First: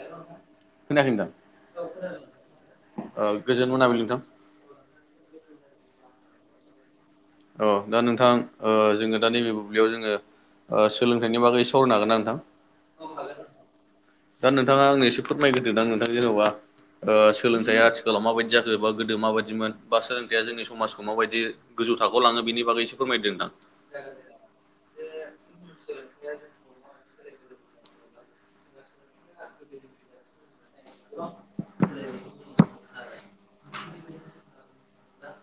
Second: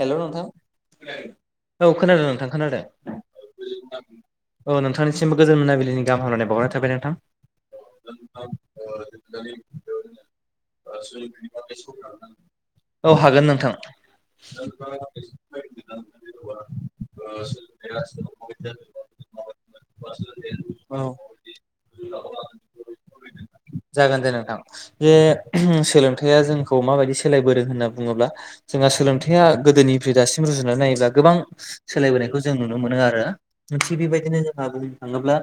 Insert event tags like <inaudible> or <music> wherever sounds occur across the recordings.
Hello नोंथां खोनायाखै नोंथां औ खोनादों नोंथां खोनादों ओ गोजोन मोनाबिलि नोंथां औ नोंथांनिसिमबो गोजोन मोनाबिलिनि गाहामनानै बावरनाय थाबाय नोंथां अ दा नोंथां ओ जोङो दा नैबे बुब्लियाव जोङो ओ सोलोंथाइनि बागै सावरायनो हागोन ना नोंथां औ हागोन नोंथां दा नोंथाङा आंनो एसे फोरमायग्रोदोंदां नोंथांङा जेन'बा ओ सोलोंथाइया आथिखालाव माबायदि जाखो बा गोदो माबायदिमोन बा सोलोंथाइया जोंनि औ समाजखौ माबायदि गोजौ थाखोआव लाङो बेनि बागैसो फोरमायदों नथां जागोन दे नोंथां जे सोलोंथाइआ जोंखौ माबायदि सोलायबोदों होनना बुङोब्ला जोंहा सोलों हथायाइा गोदोनिफ्राय दासिम रुजुनानै नायोब्ला गोबां सोलायबोनायखौ जों नुनो मोनो आरो थिग बेबायदिनो जों बुंनो थाङोब्ला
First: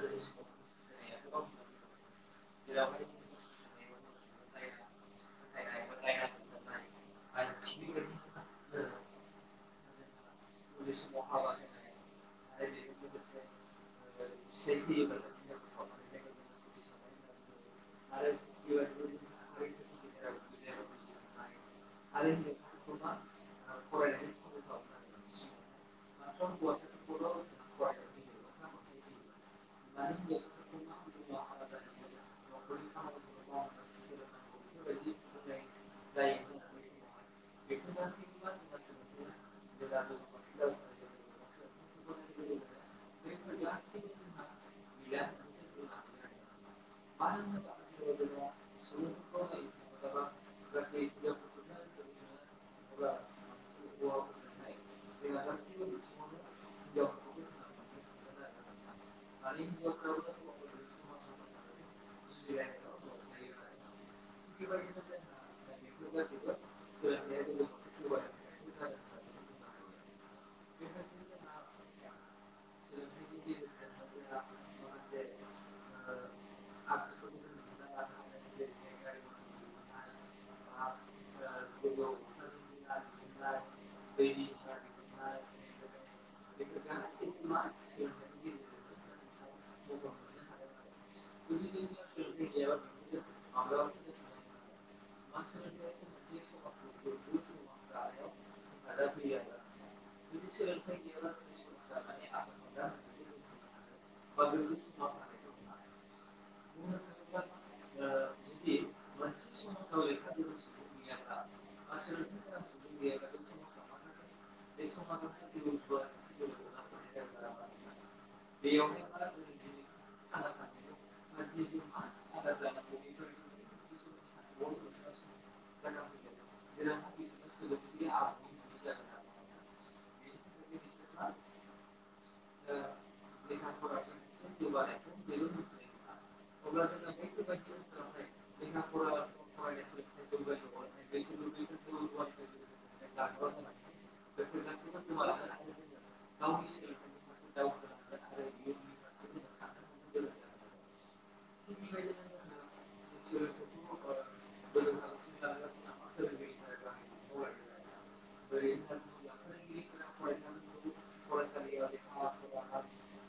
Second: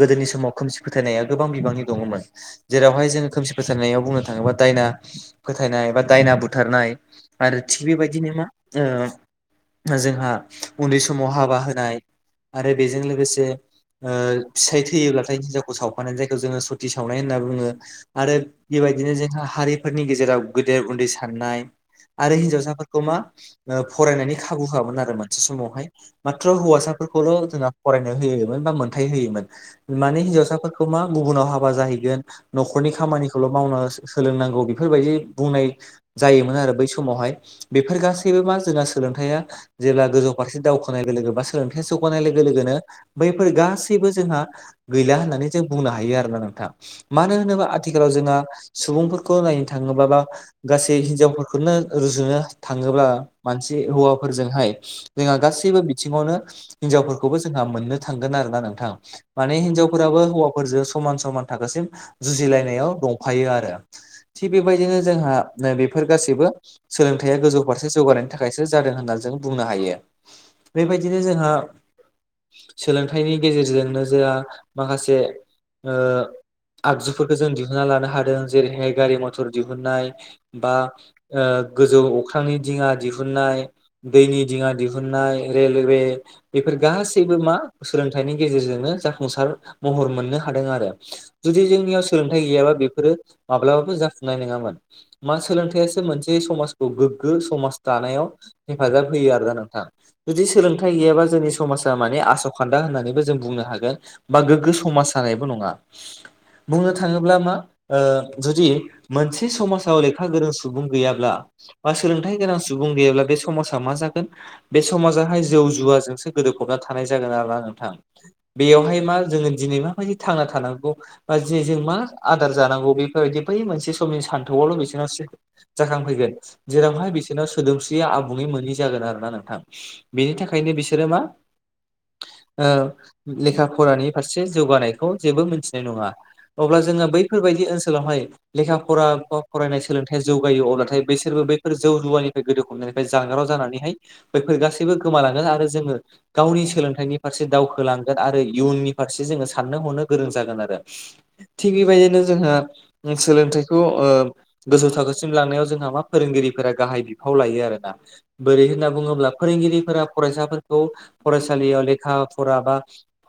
गोदोनि समाव खोमसि फोथायनाया गोबां बिबांनि दङमोन जेरावहाय जोङो खोमसि फोथायनायाव बुंनो थाङोबा दायना फोथायनाय बा दायना बुथारनाय आरो थिग बेबायदिनो जोंङा जोंहा उन्दै समाव हाबा होनाय आरो बेजों लोगोसे फिसाय थैयोब्लाथाय हिनजावखौ सावफानाय जायखौ जोङो सत ति सावनाय होनना बुङो आरो बेबायदिनो जोंहा हारिफोरनि गेजेराव गेदेर उन्दै साननाय आरो हिनजावसाफोरखौ मा फरायनायनि खाबु होआमोन आरो मोनसे समावहाय माथ्र' हौवासाफोरखौल' जोंङा फरायनो होयोमोन बा मोन्थाय होयोमोन माने हिनजावसा फसाफोरखौ मा गुबुनाव हाबा जाहैगोन न'खरनि खामानिखौल' मावनो सोलोंनांगौ बेफोरबायदि बुंनाय जायोमोन आरो बै समावहाय बेफोर गासैबो मा जोंना सोलोंथाइया जेब्ला गोजौ फारसे दावखोनाय लोगो लोगो बा सोलोंथाइ जौगानाय लोगो लोगोनो बैफोर गासैबो जोंहा गैला होननानै जों बुंनो हायो आरोना नोंथां। मानो होनोबा आथिखालाव जोंहा सुबुंफोरखौ नायनो थाङोब बा गासै हिनजावफोरखौनो रुजुनो थाङोब्ला मानसि हौवाफोरजोंहाय जोंहा गासैबो बिथिङावनो हिनजावफोरखौबो जोंहा मोननो थांगोन आरोना नोंथां। माने हिनजावफोराबो हौवाफोरजों समान समान थाखोसिम जुजिलायनायाव दंफायो आरो थिग बेबायदिनो जोंहा बेफोर गासैबो सोलोंथाइया गोजौ फारसे जौगानायनि थाखायसो जादों होननानै जों बुंनो हायो। बेबायदिनो जोंहा सोलोंथाइनि गेजेरजोंनो जा माखासे ओ आगजुफोरखौ जों दिहुनना लानो हादों जेरैहाय गारि मथ मथर दिहुननाय बा ओ गोजौ अख्रांनि दिङा दिहुननाय दैनि दिङा दिहुननाय रेलवे बेफोर गासैबो मा सोलोंथाइनि गेजेरजोंनो जाफुंसार महर मोननो हादों आरो। जुदि जोंनियाव सोलोंथाइ गैयाबा बेफोरो माब्लाबाबो जाफुंनाय नङामोन। मा सोलोंथायासो मोनसे समाज गोग्गो समाज दानायाव हेफाजाब होयो आरो दा नोंथां। जुदि सोलोंथाइ गैयाबा जोंनि समाजा माने आस' खान्दा होन्नानैबो जों बुंनो हागोन बा गोग्गो समाज जानायबो नङा। बुंनो थाङोब्ला मा जुदि मोनसे समाजाव लेखा गोरों सुबुं गैयाब्ला बा सोलोंथाइ गोनां सुबुं गैयाब्ला बे समाजाव मा जागोन बे समाजाहाय जौ जुवाजोंसो गोदोफबना थानाय जागोन आरो ना नोंथां बेयावहाय मा जोङो दिनै माबायदि थांना थानांगौ बा जे जों मा आदार जानांगौ बेफोरबायदि बै मोनसे समनि सान्थौआवल' बिसोरनासो जाखांफैगोन जेरावहाय बिसोरनाव सोदोमस्रिया आबुङै मोै जागोन आरो ना नोंथां। बिनि थाखायनो बिसोरो मा ओ लेखा फरानि फारसे जौगानायखौ जेबो मोनथिनाय नङा अब्ला जोङो बैफोरबायदि ओनसोलावहाय लेखा फरा बा फरायनाय सोलोंथायाइया जौगायो अब्लाथाय बेसोरबो बैफोर जौ जुवानिफ्राय गोदो खमनायनिफ्राय जानगाराव जानानैहाय बैफोर गासैबो गोमालाांगोन आरो जोङो गावनि सोलोंथाइनि फारसे दावखोलां आरो इयुननि फारसे जोङो साननो हनो गोरों जागोन आरो थिग बेबायदिनो जोंहा सोलोंथाइखौ ओ गोजौ थाखोसिम लांनायाव जोंहा मा फोरोंगिरिफोरा गाहाय बिफाव लायो आरोना बोरै होनना बुङोब्ला फोरोंगिरिफोरा फरायसाफोरखौ फरायसालियाव लेखा फरा बा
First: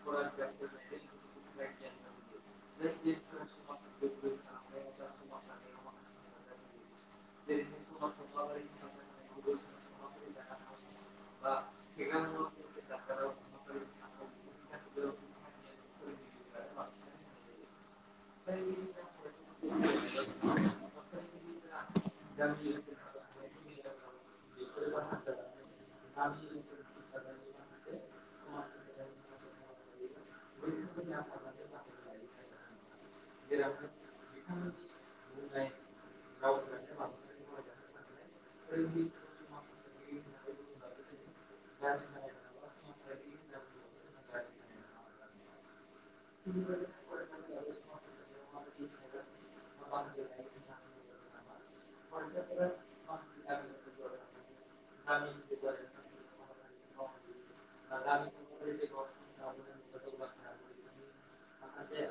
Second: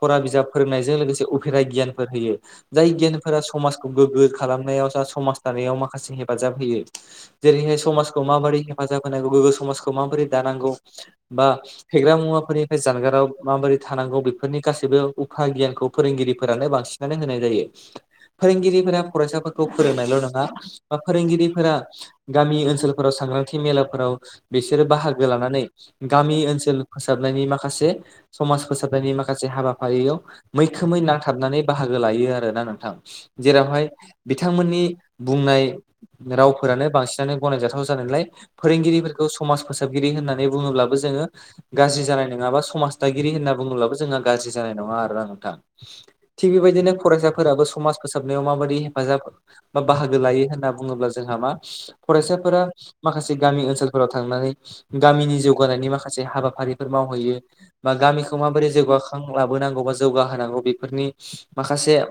फरा बिजाब फोरोंनायजों लोगोसे उफेराइ गियानफोर होयो। जायगियानफोरा समाजखौ गोग्गो खालामनायाव जा समाज दाव माखासे हेफाजाब होयो। जेरैहाय समाजखौ माबोरै हेफाजाब होनांगौ गोग्गो समाजखौ माबोरै दानांगौ बा फेग्रा मुवाफोरनिफ्राय जानगाराव माबोरै थानांगौ बे बेफोरनि गासैबो उखा गियानखौ फोरोंगिरिफोरानो बांसिनानो होनाय जायो। फोरोंगिरिफोरा फरायसाफोरखौ फोरोंनायल' नङा बा फोरोंगिरिफोरा गामि ओनसोलफोराव सांग्रांथि मेलाफोराव बिसोरो बाहागो लानानै गामि ओनसोल फोसाबनायनि माखासे समाज फोसाबनायनि माखासे हाबाफारियाव मैखोमै नांथाबनानै बाहागो लायो आरोना नोंथां। जेरावहाय बिथांमोननि बुंनाय रावफोरानो बांसिन गनायजाथाव जानायलाय फोरोंगिरिफोरखौ समाज फोसाबगिरि होननानै बुङोब्लाबो जोङो गाज्रि जानाय नङा बा समाज दागिरि होनना बुङोब्लाबो जोंहा गाज्रि जानाय नङा आरोना नोंथां। थिग बेबायदिनो फरायसाफोराबो समाज फोसाबनायाव माबादि हेफाजाब बा बाहागो लायो होनना बुङोब्ला जोंहा मा फरायसाफोरा माखासे गामि ओनसोलफोराव थांनानै गामिनि जौगानायनि माखासे हाबाफारि फोर मावहैयो बा गामिखौ माबोरै जौगाखां लाबोनांगौ बा जौगाहोनांगौ बेफोरनि माखासे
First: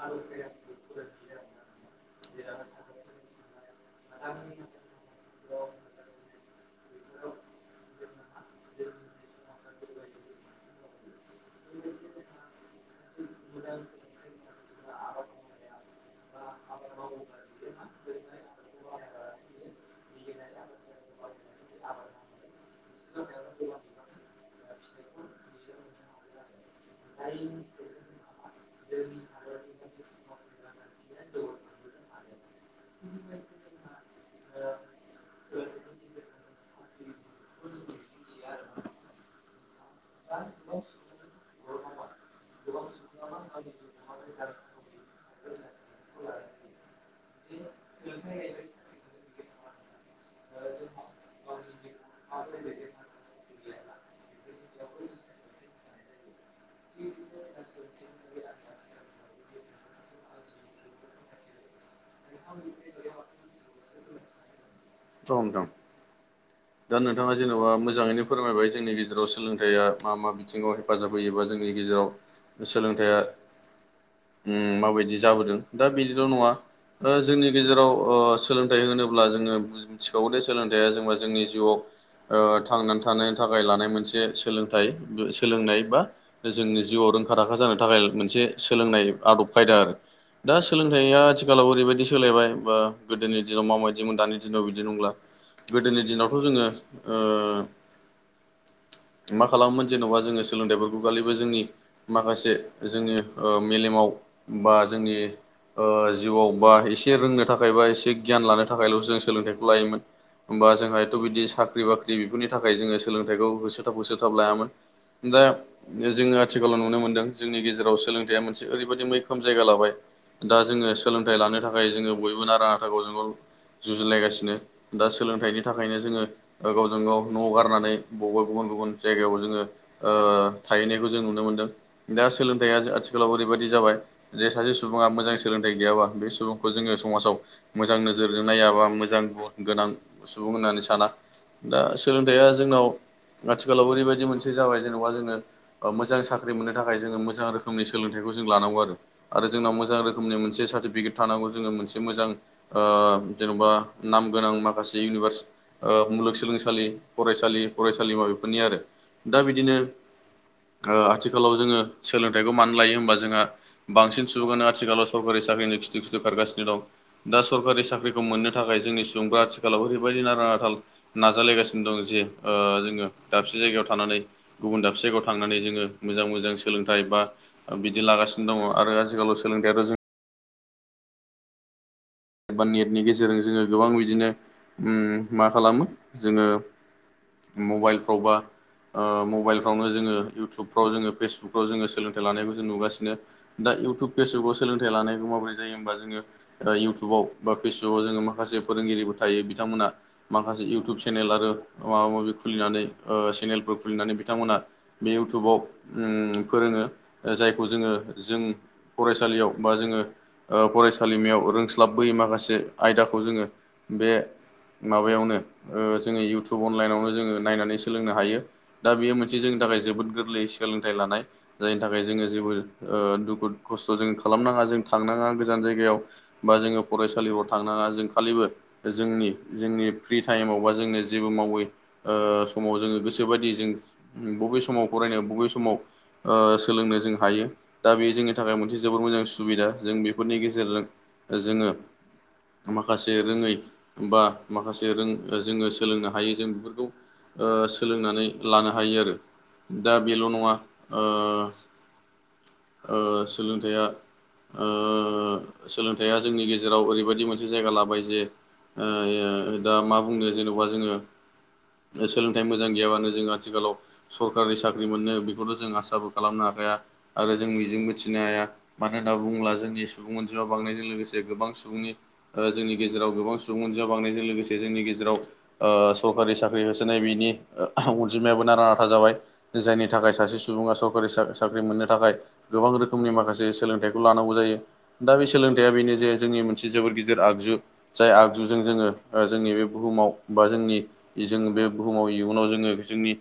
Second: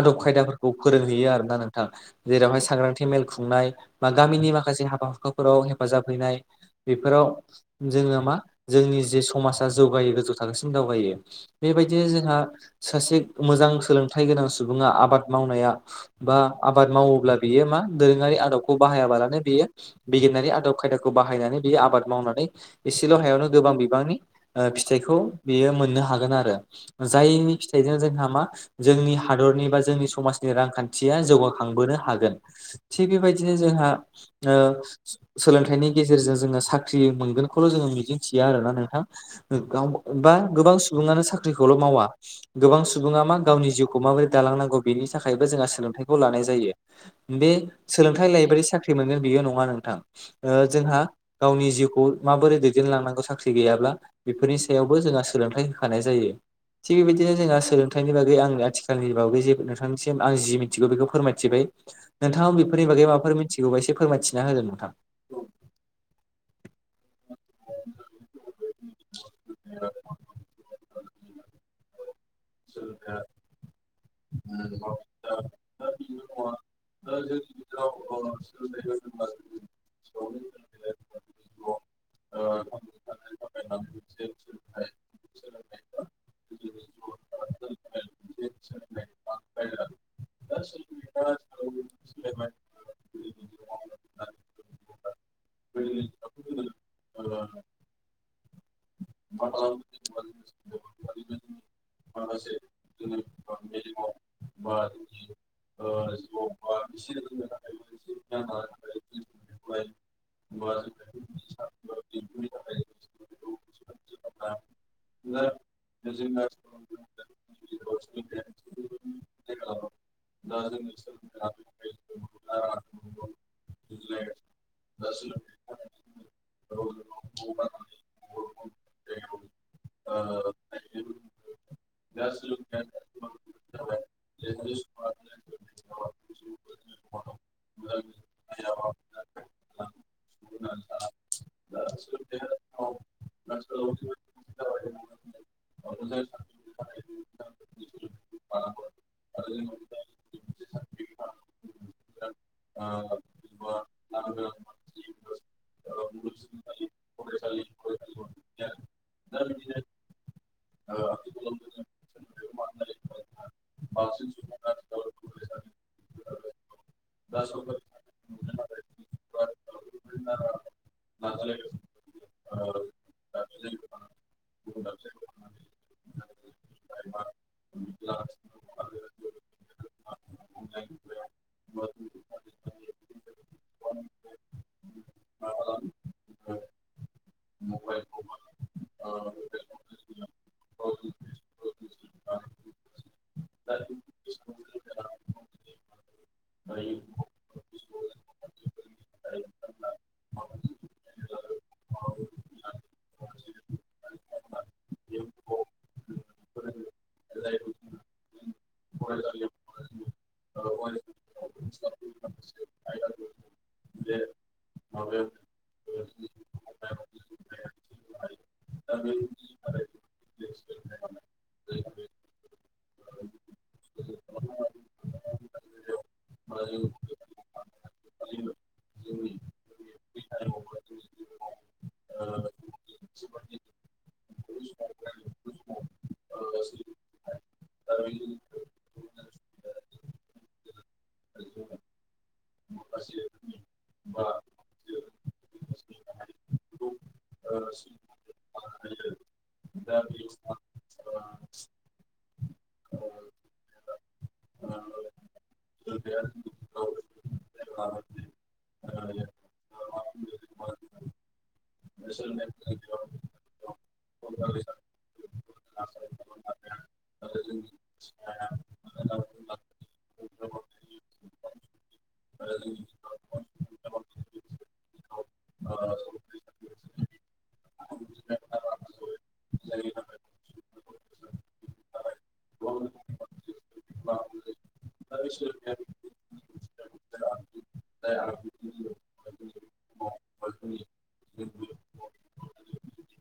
आदब खायदाफोरखौ फोरोंहैयो आरोना नोंथाङा जेरावहाय सांग्रांथि मेल खुंनाय। बा गामिनि माखासे हाबा हुखाफोराव हेफाजाब हैनाय बेफोराव जोङो मा जोंनि जे समाजा जौगायो गोजौ थाखोसिम दावगायो बेबायदिनो जोंहा सासे मोजां सोलोंथाइ गोनां सुबुङा आबाद मावनाया बा आबाद मावोब्ला बेयो मा दोरोङारि आदबखौ बाहायाबालानो बेयो बिगियानारि आदब खायदाखौ बाहायनानै बेयो आबाद मावनानै एसेल' हायावनो गोबां बिबांनि फिथाइखौ बेयो मोननो हागोन आरो जायनि फिथाइजों जोंहा मा जोंनि हादरनि बा जोंनि समाजनि रांखान्थिया जौगाखांबोनो हागोन थिग बेबायदि दिनो जोंहा सोलोंथाइनि गेजेरजों जोङो साख्रि मोनगोनखौल' जोङो मिजिंथिया आरोना नोंथां गाव बा गोबां सुबुङानो साख्रिखौल' मावा। गोबां सुबुङा मा गावनि जिउखौ माबोरै दालांनांगौ बेनि थाखायबो जोंहा सोलोंथाइखौ लानाय जायो। बे सोलोंथाइ लायोबादि साख्रि मोनगोन बियो नङा नोंथां जोंहा गावनि जिउखौ माबोरै दैदेनलांनांगौ साख्रि गैयाब्ला बेफोरनि सायावबो जोंहा सोलोंथाइ होखानाय जायो। थिग बेबायदिनो जोंहा सोलोंथाइनि बागै आंनि आथिखालनि बागै जे नोंथांनिसिम आं जि मिथिगौ बेखौ फोरमायथिबाय नोंथाङा बेफोरनि बागै माबाफोर मिथिगौबा एसे फोरमायथिना होदो नोंथां। औ नोंथां। दा नोंथाङा जेन'बा मोजाङैनो फोरमायबाय जोंनि गेजेराव सोलोंथाइया मा मा बिथिङावहाय हेफाजाब होयोबा जोंनि गेजेराव सोलोंथाइया माबायदि जाबोदों दा बिदिल' नङा। जोंनि गेजेराव सोलोंथाइ होनोब्ला जोङो मिथिखागौ दे सोलोंथाइया जेनेबा जोंनि जिउआव थांनानै थानायनि थाखाय लानाय मोनसे सोलोंथाइ सोलोंनाय बा जोंनि जिउआव रोंखा राखा जानो थाखाय मोनसे सोलोंनाय आदब खायदा दा सोलोंथाइया आथिखालाव ओरैबायदि सोलायबाय बा गोदोनि दिनाव माबायदिमोन दानि दिनाव बिदि नंला। गोदोनि दिनावथ' जोङो मा खालामोन जेन'बा जोङो सोलोंथाइफोरखौ खालिबा जोंनि माखासे जोंनि मेलेमाव बा जोंनि जिउआव बा एसे रोंनो थाखाय बा एसे गियान लानो थाखायल'सो जों सोलोंथाइखौ लायोमोन। होमबा जोंहा एथ' बिदि साख्रि बाख्रि बेफोरनि थाखाय जोङो सोलोंथाइखौ होसोथाब होसोथाब लायामोन। दा जोङो आथिखालाव नुनो मोनदों जोंनि गेजेराव सोलोंथाइया मोनसे ओरैबायदि मैखोम जायगा लाबाय दा जोङो सोलों थाइ लानो थाखाय जोङो बयबो नारा नाथाखौ जोंङो जुजिलायगासिनो दा सोलोंथाइनि था खायनो जोङो गावजों गाव न' गारनानै बबेबा गुबुन गुबुन जायगायाव जोङो ओ थाहैनायखौ जों नुनो मोनदों। दा सोलोंथाइया आथिखालाव ओरैबायदि जाबाय जे सासे सुबुङा मोजां सोलोंथाइ गैयाबा बे सुबुंखौ जोङो समाजाव मोजां नोजोरजों नायाबा मोजां गुन गोनां सुबुं होननानै साना दा सोलोंथाइया जोंनाव आथिखालाव ओरैबायदि मोनसे जाबाय जेनेबा जोङो ओ- मोजां साख्रि साख्रि मोननो थाखाय जोङो मोजां रोखोमनि सोलोंथाइखौ लानांगौ आरो आरो जोंनाव मोजां रोखोमनि मोनसे सार्टिफिकेट थानांगौ जोङो मोनसे मोजां ओ जेन'बा नाम गोनां माखासे इउनिभार्स ओ मुलुगसोलोंसालि फरायसालि फरायसालिमा बेफोरनि आरो दा बिदिनो ओ आथिखालाव जोङो सोलोंथाइखौ मानो लायो होमबा जोंहा बांसिन सुबुङानो आथिखालाव सरकारि साख्रिनि खिथु खिथु खारगासिनो दं। दा सरकारि साख्रिखौ मोननो थाखाय जोंनि सुबुंफ्रा आथिखालाव ओरैबायदि नारा नाथाल नाजालायगासिनो दं जे ओ- जोङो दाबसे जायगायाव थानानै गुबुन दाबसे जायगायाव थांनानै जोङो मोजां मोजां सोलोंथाइ बा बिदि लागासिनो दङ आरो आथिखालाव सोलोंथायाथ' जों- एबा नेटनि गेजेरजों जोङो गोबां बिदिनो उम- मा खालामो जोङो मबाइलफ्रावबा ओ- मबाइलफ्रावनो जोङो इउटुब फ्राव जोङो फेसबुकफ्राव जोङो सोलोंथाइ लानायखौ जों नुगासिनो दा इउटुब फेसबुकाव सोलोंथाइ लानायखौ माबोरै जायो होमबा जोङो ओ- इउटुब इउटुबाव बा फेसबुकाव जोङो माखासे फोरोंगिरिफोर थायो बिथांमोना माखासे इउटुब चेनेल आरो माबा माबि खुलिनानै ओ- सेनेलफोर खुलिनानै बिथांमोना बे इउटुबाव उम- फोरोङो जायखौ जोङो जों फरायसालियाव बा जोङो ओ- फरायसालिमायाव रों क्लाबबोयै माखासे आयदाखौ जोङो बे माबायावनो जोङो ओ- इउटुब अनलाइनावनो जोङो नायनानै सोलोंनो हायो दा बेयो मोनसे जोंनि थाखाय जोबोद गोरलै सोलोंथाइ लानाय जायनि थाखाय जोङो जेबो ओ- दुखु खस्थ' जों खालामनाङा जों थांनाङा गोजान जायगायाव बा जोङो फरायसालिफ्राव थांनाङा जों खालिबो जोंनि जोंनि फ्रि टाइमाव बा जोंनो जेबो मावै ओ- समाव जोङो गोसो गोसोबायदि जों उम- बबे समाव फरायनो बबे समाव ओ- सोलोंनो जों हायो दा बे जोंनि थाखाय मोनसे जोबोर मोजां सुबिदा जों बेफोरनि गेजेरजों जोङो माखासे रोङै बा माखासे रों- जोङो सोलोंनो हायो जों बेफोरखौ ओ- सोलोंनानै लानो हायो आरो दा बेल' नङा ओ- - ओ- सोलोंथाइया ओ- सोलों थाया जोंनि गेजेराव ओरैबायदि मोनसे जायगा लाबाय जे ओ- दा मा बुंनो जेन'बा जोङो सोलोंथाइ मोजां गैयाबानो जों आथिखालाव सरकारि साख्रि मोनो बेखौथ' जों आसाबो खालामनो हाखाया आरो जों मिजिं मिथिनो हाया मानो होनना बुङोब्ला जोंनि सुबुं अनजिमा बांनाय लोगोसे गोबां सुबुंनि ओ- जोंनि गेजेराव गोबां सुबुं अनजिमा बांनायजों लोगोसे जोंनि गेजेराव ओ- सरकारि साख्रि होसोनाय बेनि अनजिमायाबो नारा नाथा जाबाय जायनि थाखाय सासे सुबुङा सरकारि सा- साख्रि मोननो थाखाय गोबां रोखोमनि माखासे सोलोंथाइखौ लानांगौ जायो दा बे सोलोंथाइया बेनो जे जोंनि मोनसे जोबोर गिदिर आगजु जाय आगजुजों जोङो ओ- जोंनि बे बुहुमाव बा जोंनि जों बे बुहुमाव इयुनाव जोङो जोंनि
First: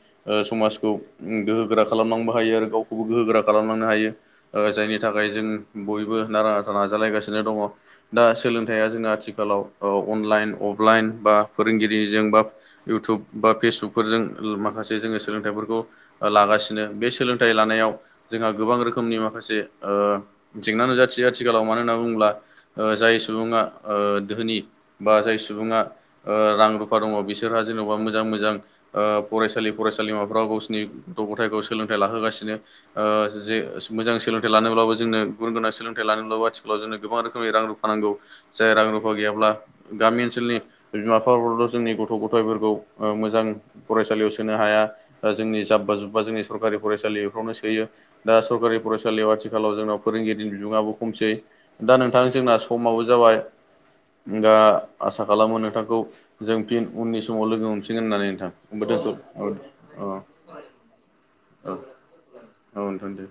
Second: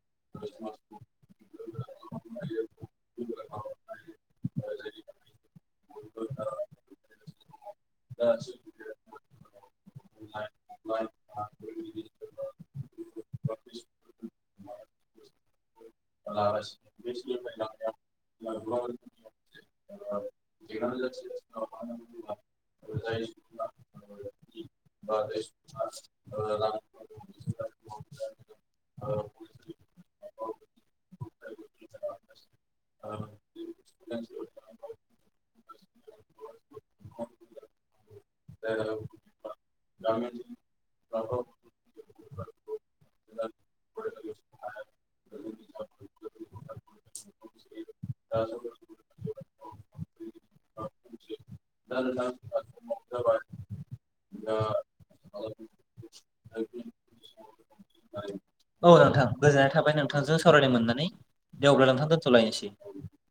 समाजखौ गोहो गोरा खालामनांबो हायो आरो गावखौबो गोहो गोरा खालामलांनो हायो जायनि थाखाय जों बयबो नारा नाथा नाजालायगासिनो दङ दा सोलोंथाइया जोंना आथिखालाव अनलाइन अफलाइन बा फोरोंगिरिजों बा इउटुब बा फेसबुकफोरजों माखासे जोङो सोलोंथाइफोरखौ लागासिनो बे सोलोंथाइ लानायाव जोंहा गोबां रोखोमनि माखासे जें जाथियो आथिखालाव मानो होनना बुङोब्ला जाय सुबुङा धोनि बा जाय सुबुङा रां रुफा दङ बिसोरहा जेन'बा मोजां- मोजां फरायसालि फरायसालिमाफ्राव गावसिनि गथ ग'थायखौ सोलोंथाइ लाहोगासिनो जे मोजां सोलोंथाइ लानोब्लाबो जोंनो गुन गोनां सोलोंथाइ लानोब्लाबो आथिख गाव जनो गोां रोखोमनि रां रुफा नांगौ जाय रां रुफा गैयाब्ला गामि ओनसोलनि बिमा बिफाफोरल' जोंनि गथ' गथ' गथायफोरखौ मोजां फरायसालियाव सोनो हाया दा जोंनि जाब्बा जुब्बा जोंनि सरकारि फरायसालि बेफोरावनो सोयो दा सरकारि फरायसालियाव आथिखालाव जोंनाव फोरोंगिरिनि बिबुङआो खमसै दा नोंथां जोंना समाबो जाबाय। दा आसा खालामो नोंथांखौ जों फिन उननि समाव लोगो हमफिनगोन होननानै। नोंथां हब दोनथ' औ अ दवब्ला ल नथां दोनथ'ायनोसै <unintelligible> औ दे